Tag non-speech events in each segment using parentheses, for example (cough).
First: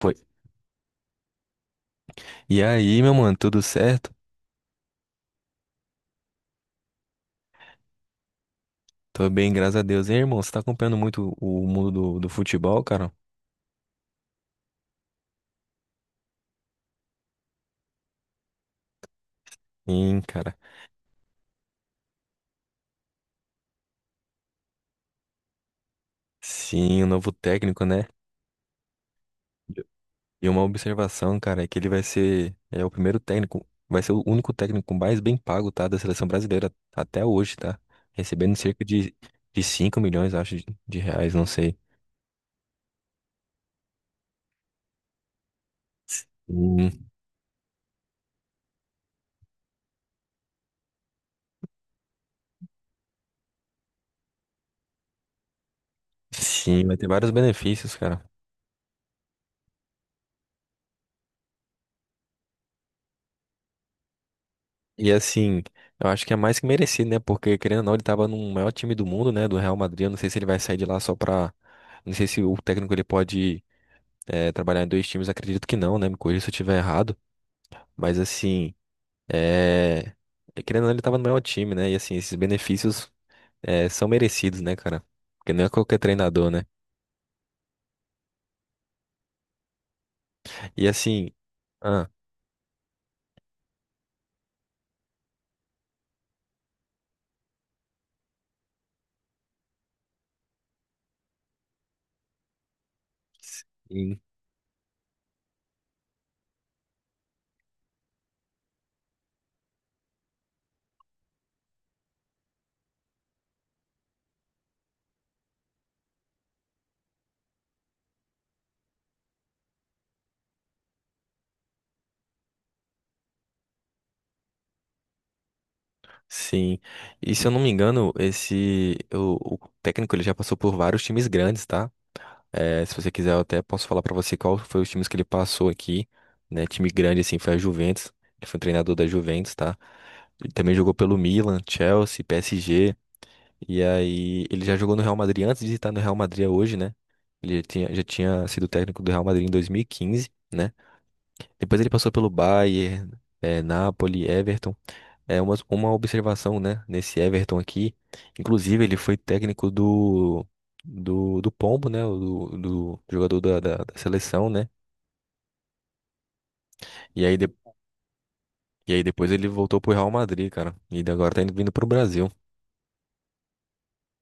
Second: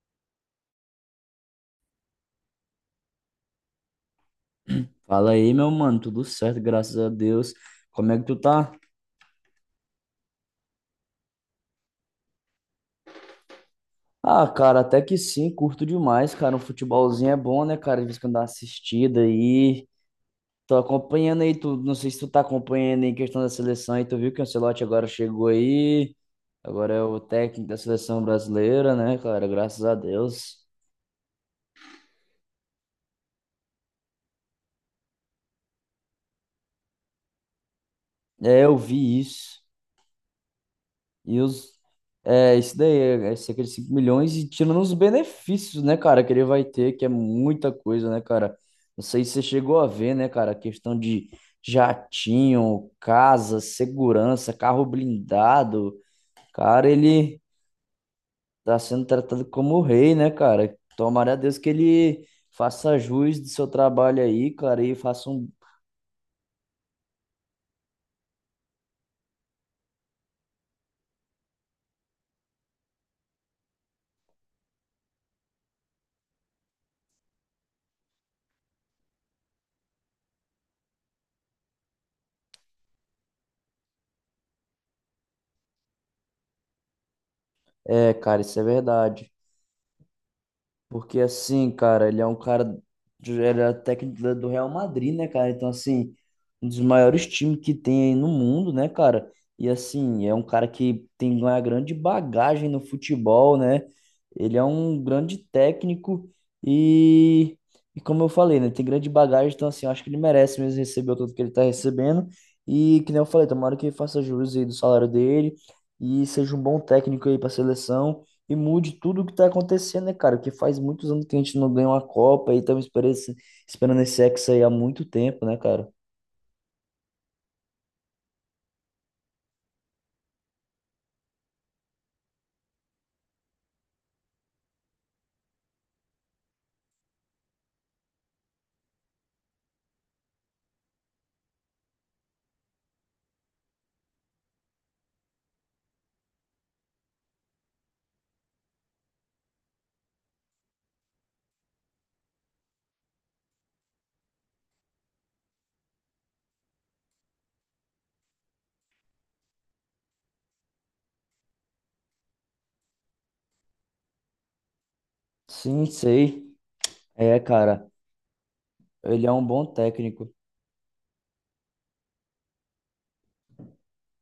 Foi. E aí, meu mano, tudo certo? Fala aí, meu mano, tudo certo, graças a Deus. Como é que tu tá? Tô bem, graças a Deus. Hein, irmão, você tá acompanhando muito o mundo do futebol, cara? Ah, cara, até que sim, curto demais, cara. Um futebolzinho é bom, né, cara? De vez em quando dá uma assistida aí. Sim, cara. Tô acompanhando aí, tu, não sei se tu tá acompanhando aí em questão da seleção aí, tu viu que o Ancelotti agora chegou aí. Agora Sim, é o o novo técnico da técnico, né? seleção brasileira, né, cara? Graças a E uma Deus. observação, cara, é que ele vai ser o único técnico mais bem pago, tá? Da seleção brasileira até hoje, tá? Recebendo É, eu cerca de, vi de isso. 5 milhões, acho, de reais, E não os. sei. É, isso daí, é cerca de 5 milhões e tirando os benefícios, né, cara, que ele vai ter, Hum, que é muita coisa, né, cara? Não sei se você chegou a ver, né, cara, a questão de jatinho, casa, segurança, carro blindado. sim, Cara, vai ter vários ele benefícios, cara. tá sendo tratado como o rei, né, cara? Tomara a Deus que ele faça jus do seu trabalho aí, cara, e E faça um. assim, eu acho que é mais que merecido, né? Porque, querendo ou não, ele tava no maior time do mundo, né? Do Real Madrid. Eu não sei se ele vai sair de lá só pra. Não sei se o técnico ele pode trabalhar em dois times. Acredito que não, né? Me corrija se eu estiver errado. Mas assim, é... querendo ou não, ele tava no maior time, né? E assim, esses benefícios são merecidos, né, cara? Porque não é qualquer treinador, né? É, cara, isso é verdade. E Porque assim. assim, Ah, cara, ele é um cara. Ele é técnico do Real Madrid, né, cara? Então, assim, um dos maiores times que tem aí no mundo, né, cara? E assim, é um cara que tem uma grande bagagem no futebol, né? sim, Ele é um grande técnico e, e como eu falei, né? Tem grande bagagem, então assim, eu acho que ele merece mesmo receber o tanto que ele tá recebendo. E que nem eu falei, tomara que ele faça jus aí do salário dele e seja um bom técnico aí pra seleção e mude tudo o que tá acontecendo, né, cara? Porque faz muitos anos que a gente não ganha uma Copa e estamos esperando esperando esse Hexa aí há muito tempo, né, cara? sim. E se eu não me engano, esse. O técnico ele já passou por vários times grandes, tá? É, se você quiser, eu até posso falar pra você qual foi os times que ele passou aqui, né? Time grande, assim, foi a Juventus. Ele foi um treinador da Juventus, tá? Ele também jogou pelo Milan, Chelsea, PSG. E aí, ele já jogou no Real Madrid antes de estar no Real Madrid hoje, né? Ele já tinha sido técnico do Real Madrid em 2015, né? Depois ele passou pelo Bayern, Napoli, Everton. É uma observação, né, nesse Everton aqui. Inclusive, ele foi técnico do Pombo, né, do jogador da seleção, né? Sim, sei. E aí, É, cara, e aí ele depois é um ele bom voltou pro Real técnico. Madrid, cara. E ele agora tá indo, vindo pro Brasil.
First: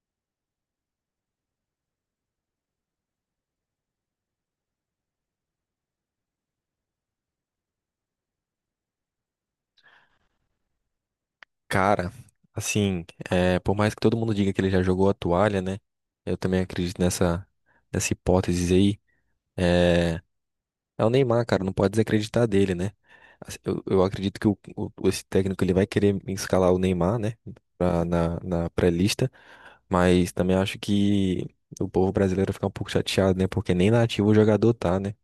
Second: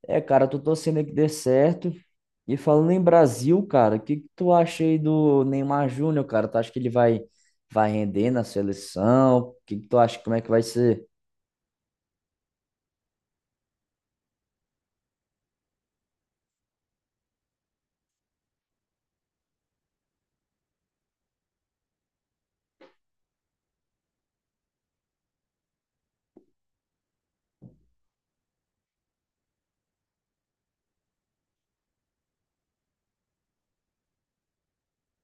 É, cara, tô torcendo aí que dê certo. E falando em Brasil, cara, o que que tu acha aí do Neymar Júnior, cara? Tu acha que ele vai render na seleção? O que que tu acha? Como é que vai ser? Cara, assim, por mais que todo mundo diga que ele já jogou a toalha, né? Eu também acredito nessa hipótese aí. É, É o Neymar, cara, não pode desacreditar dele, né? Assim, Eu acredito que esse técnico ele vai querer escalar o Neymar, né? Na pré-lista, mas também acho que o povo brasileiro fica um pouco chateado, né? Porque nem nativo o jogador tá, né?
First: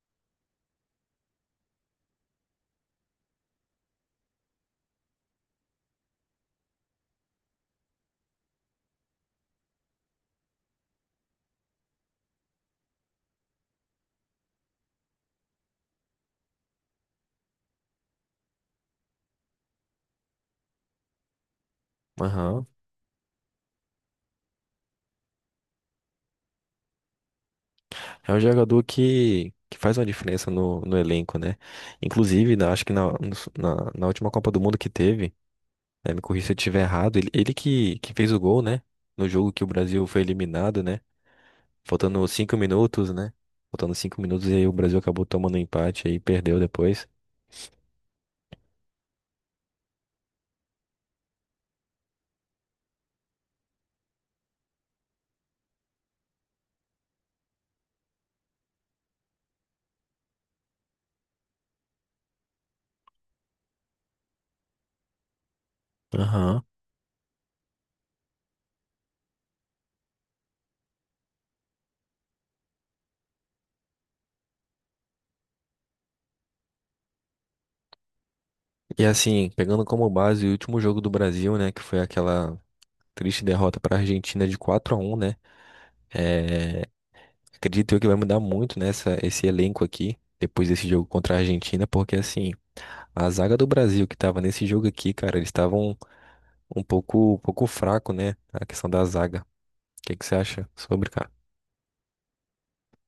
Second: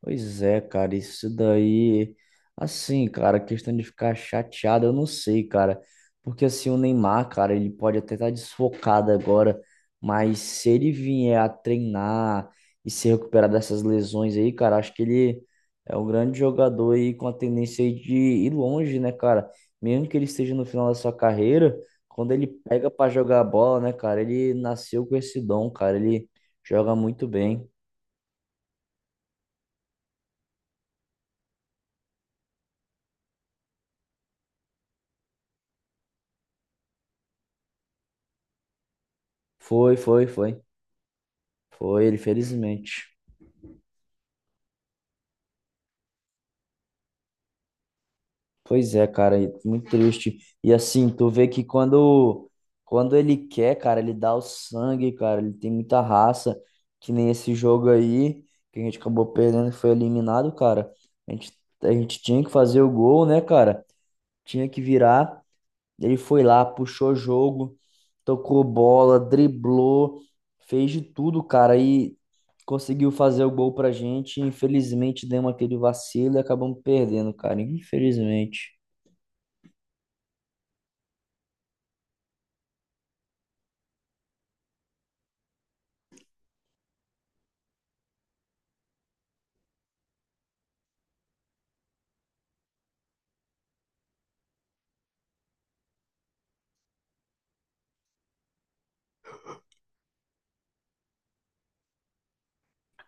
Pois é, cara, isso daí, assim, cara, questão de ficar chateado, eu não sei, cara, porque assim, o Neymar, cara, ele pode até estar desfocado agora, mas se ele vier a treinar e se recuperar dessas lesões aí, cara, acho que ele é um grande jogador aí com a tendência aí de ir longe, né, cara? Mesmo que ele esteja no final da sua carreira, quando ele Aham. pega pra jogar bola, né, cara, ele nasceu com esse dom, cara, ele joga muito bem. É um jogador que faz uma diferença no elenco, né? Inclusive, acho que na última Copa do Mundo que teve, né, me corrija se eu estiver errado, ele que fez o gol, né? No jogo que o Foi, Brasil foi foi, foi. eliminado, né? Foi ele, Faltando 5 minutos, felizmente. né? Faltando cinco minutos e aí o Brasil acabou tomando um empate aí, perdeu depois. Pois é, cara, e muito triste. E assim, tu vê que quando, quando ele quer, cara, ele dá o sangue, cara, ele tem muita raça, que nem esse jogo aí, que a gente acabou perdendo e foi eliminado, cara. A gente, a gente tinha que fazer o gol, né, cara? Tinha que virar. Ele foi Aham. lá, puxou jogo, tocou bola, driblou, fez de tudo, cara, e conseguiu fazer o gol pra gente. Infelizmente, demos aquele vacilo e acabamos perdendo, cara. Infelizmente. E assim, pegando como base o último jogo do Brasil, né? Que foi aquela triste derrota para a Argentina de 4-1, né? É, acredito eu que vai mudar muito nessa esse elenco aqui. Depois desse jogo contra a Argentina, porque assim, a zaga do Brasil que tava nesse jogo aqui, cara, eles estavam um pouco fraco, né? A questão da zaga. O que que você acha sobre, cara?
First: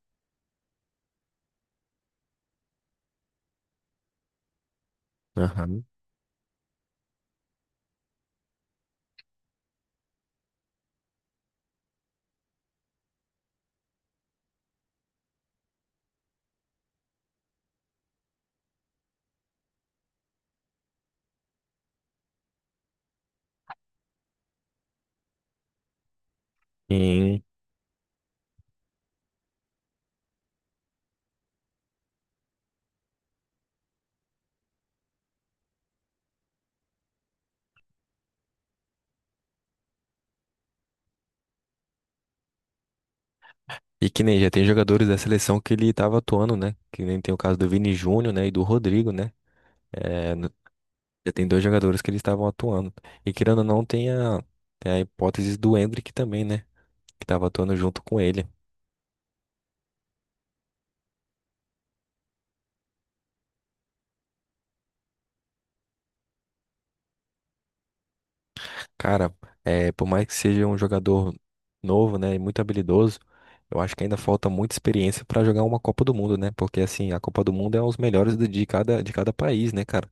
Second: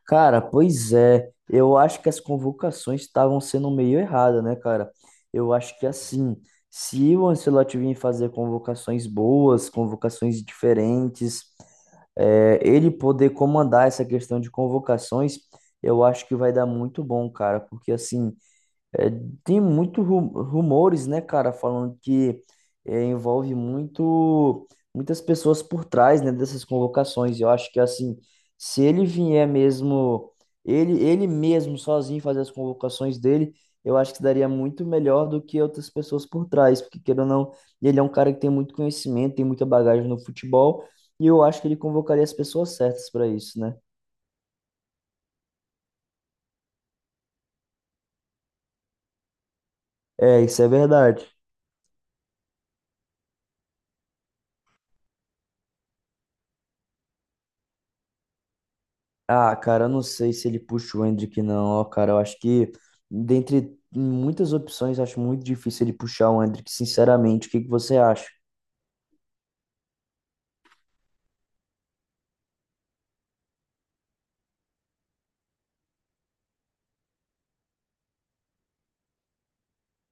Cara, pois é. Eu acho que as convocações estavam sendo meio erradas, né, cara? Eu acho Aham. que assim, se o Ancelotti vir fazer convocações boas, convocações diferentes, ele poder comandar essa questão de convocações, eu acho que vai dar muito bom, cara, porque assim, é, tem muitos rumores, né, cara, falando que envolve muito muitas pessoas por trás, né, dessas convocações. Sim. Eu acho que assim, se ele vier mesmo, ele mesmo sozinho fazer as convocações dele, eu acho que daria muito melhor do que outras pessoas por trás, porque queira ou não, ele é um cara que tem muito conhecimento, tem muita bagagem no futebol, e eu acho que ele convocaria as pessoas certas para isso, né? E que nem já tem jogadores da seleção que ele tava atuando, né? Que nem tem o caso do Vini Júnior, né? E do Rodrigo, né? É, É, isso é verdade. já tem dois jogadores que eles estavam atuando. E querendo ou não, tem a hipótese do Endrick também, né? Que tava atuando junto com ele. Ah, cara, eu não sei se ele puxa o Hendrick, não, ó, cara. Eu acho que, dentre muitas opções, eu acho muito difícil ele puxar o Hendrick, sinceramente. O que que você acha? Cara, por mais que seja um jogador novo, né? E muito habilidoso, eu acho que ainda falta muita experiência pra jogar uma Copa do Mundo, né? Porque, assim, a Copa do Mundo é os melhores de cada país, né, cara?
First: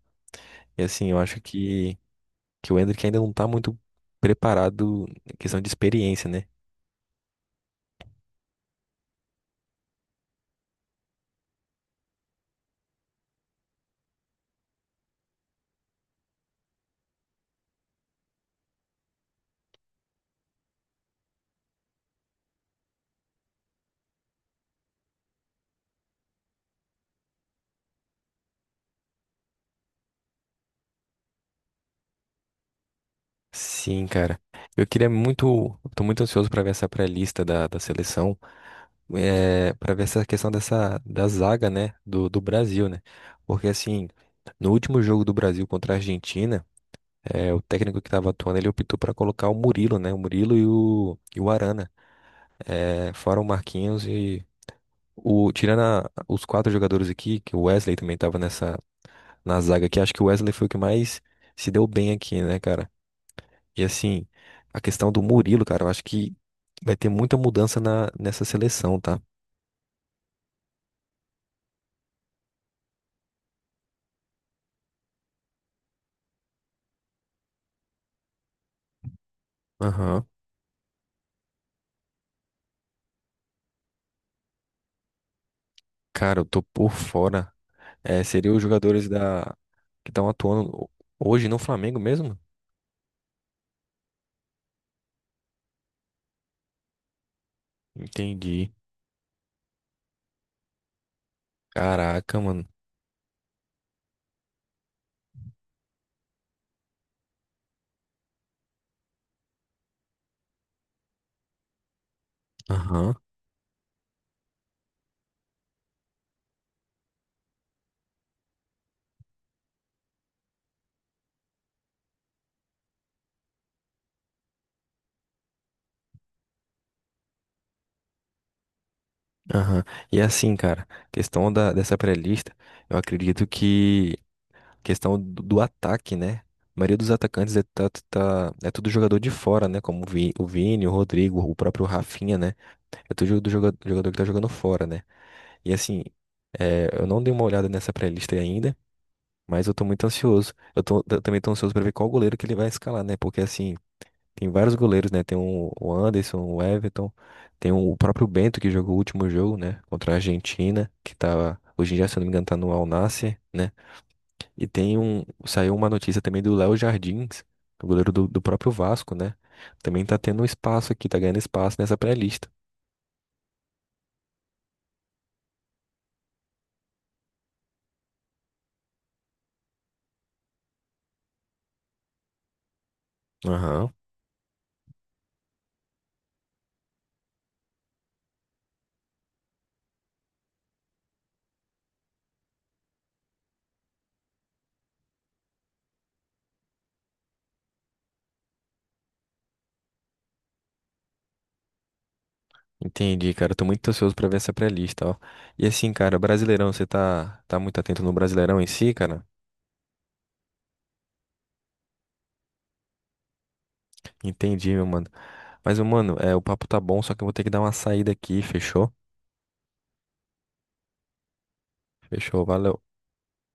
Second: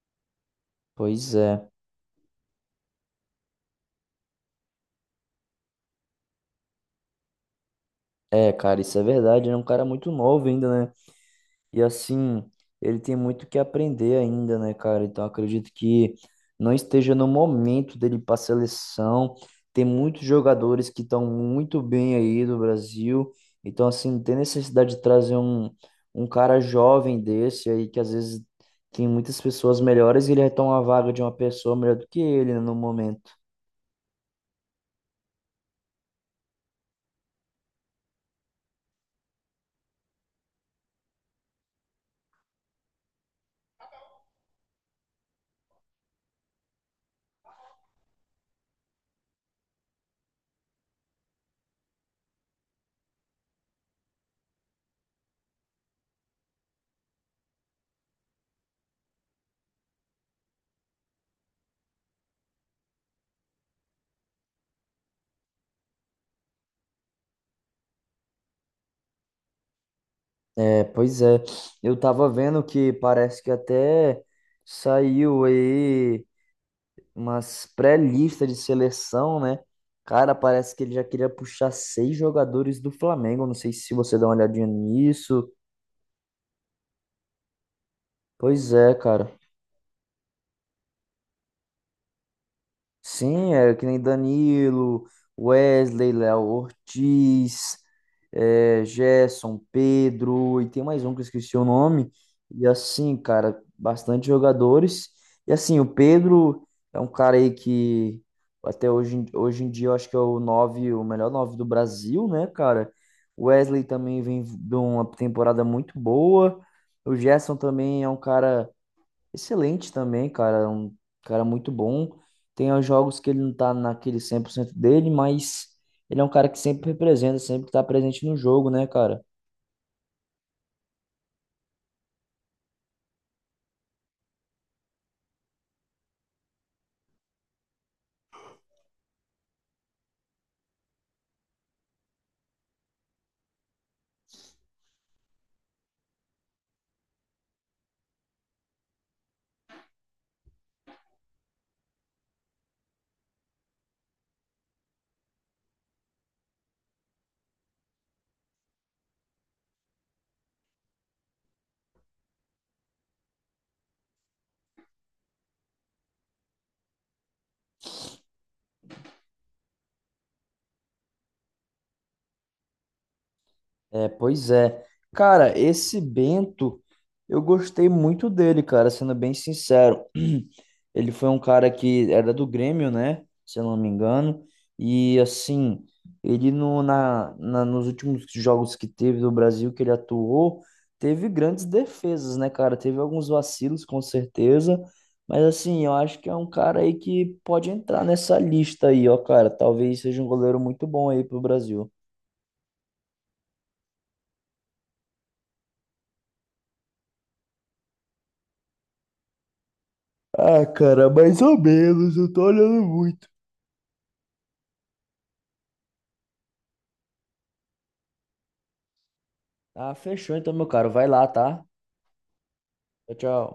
E, assim, eu Pois acho é. que o Endrick ainda não tá muito preparado em questão de experiência, né? É, cara, isso é verdade. Ele é um cara muito novo ainda. E assim, ele tem muito que aprender ainda, né, cara? Então acredito que não esteja no momento dele ir para a seleção. Tem muitos jogadores que estão muito bem aí do Brasil. Então, assim, não tem necessidade de trazer um cara jovem desse aí, que às vezes tem muitas pessoas melhores e ele retoma a vaga de uma pessoa melhor do que ele, né, no momento. Sim, cara. Eu queria muito, eu tô muito ansioso pra ver essa pré-lista da seleção, para ver essa questão dessa da zaga, né, do Brasil, né? Porque assim, no último jogo do Brasil contra a Argentina, o técnico que tava atuando, ele optou pra colocar o Murilo, né? O Murilo e o Arana, fora o Marquinhos e o tirando a- os quatro jogadores aqui, que o Wesley também tava nessa na zaga aqui. Acho que o Wesley foi o que mais se deu bem aqui, né, cara? E assim, a questão do Murilo, cara, eu acho que vai ter muita mudança na, nessa seleção, tá? É, pois é. Eu tava vendo que parece que até saiu aí umas pré-lista de seleção, né? Aham. Cara, parece que ele já queria puxar 6 jogadores do Flamengo. Não sei se você dá uma olhadinha nisso. Cara, eu tô por fora. É, seriam os Pois é, jogadores cara. da que estão atuando hoje no Flamengo mesmo? Sim, é que nem Danilo, Wesley, Léo Ortiz, Entendi. Gerson, Pedro, e tem mais um que eu esqueci o nome. Caraca, mano. E assim, cara, bastante jogadores. E assim, o Pedro é um cara aí que hoje em dia eu acho que é o nove, o melhor nove do Brasil, né, cara? Aham, O Wesley também vem de uma temporada muito boa. O Gerson também é um cara excelente também, cara. Um cara muito bom. Tem os jogos que ele não tá naquele 100% dele, mas ele é um cara que sempre representa, sempre tá presente no jogo, né, cara? aham. E assim, cara, questão da, dessa pré-lista, eu acredito que questão do ataque, né? A maioria dos atacantes é tudo jogador de fora, né? Como o Vini, o Rodrigo, o próprio Rafinha, né? É tudo jogador que tá jogando fora, né? E assim, eu não dei uma olhada nessa pré-lista aí ainda, mas eu tô muito ansioso. Eu também tô ansioso pra ver qual goleiro que ele vai escalar, né? Porque assim, tem vários goleiros, né? Tem o Anderson, o Everton, tem o próprio Bento que jogou o último jogo, né? Contra a Argentina, que tá, hoje em dia, se eu não me engano, tá no Al Nassr, né? E tem um, saiu uma notícia também do Léo Jardins, o goleiro do próprio Vasco, né? Também tá tendo um espaço aqui, tá ganhando espaço nessa pré-lista. É, pois é. Cara, esse Bento, eu gostei muito dele, cara, sendo bem sincero. (clears throat) Ele foi um cara que era do Grêmio, né? Se eu não me Aham. engano. E assim, ele no, na, na- nos últimos jogos que teve do Brasil que ele atuou, teve grandes defesas, né, cara? Teve alguns vacilos, com certeza. Mas assim, eu acho que é um cara aí que pode entrar nessa lista aí, ó, cara. Talvez seja um goleiro muito bom aí pro Brasil. Entendi, cara. Tô muito ansioso pra ver essa pré-lista, ó. E assim, cara, Brasileirão, você tá muito atento no Brasileirão em si, cara? Ah, cara, mais ou menos, eu tô olhando muito. Entendi, meu mano. Mas, meu mano, o papo tá bom, só que eu vou ter que dar uma saída aqui, fechou? Ah, fechou então, meu caro. Vai lá, tá? Fechou, valeu. Tchau, tchau.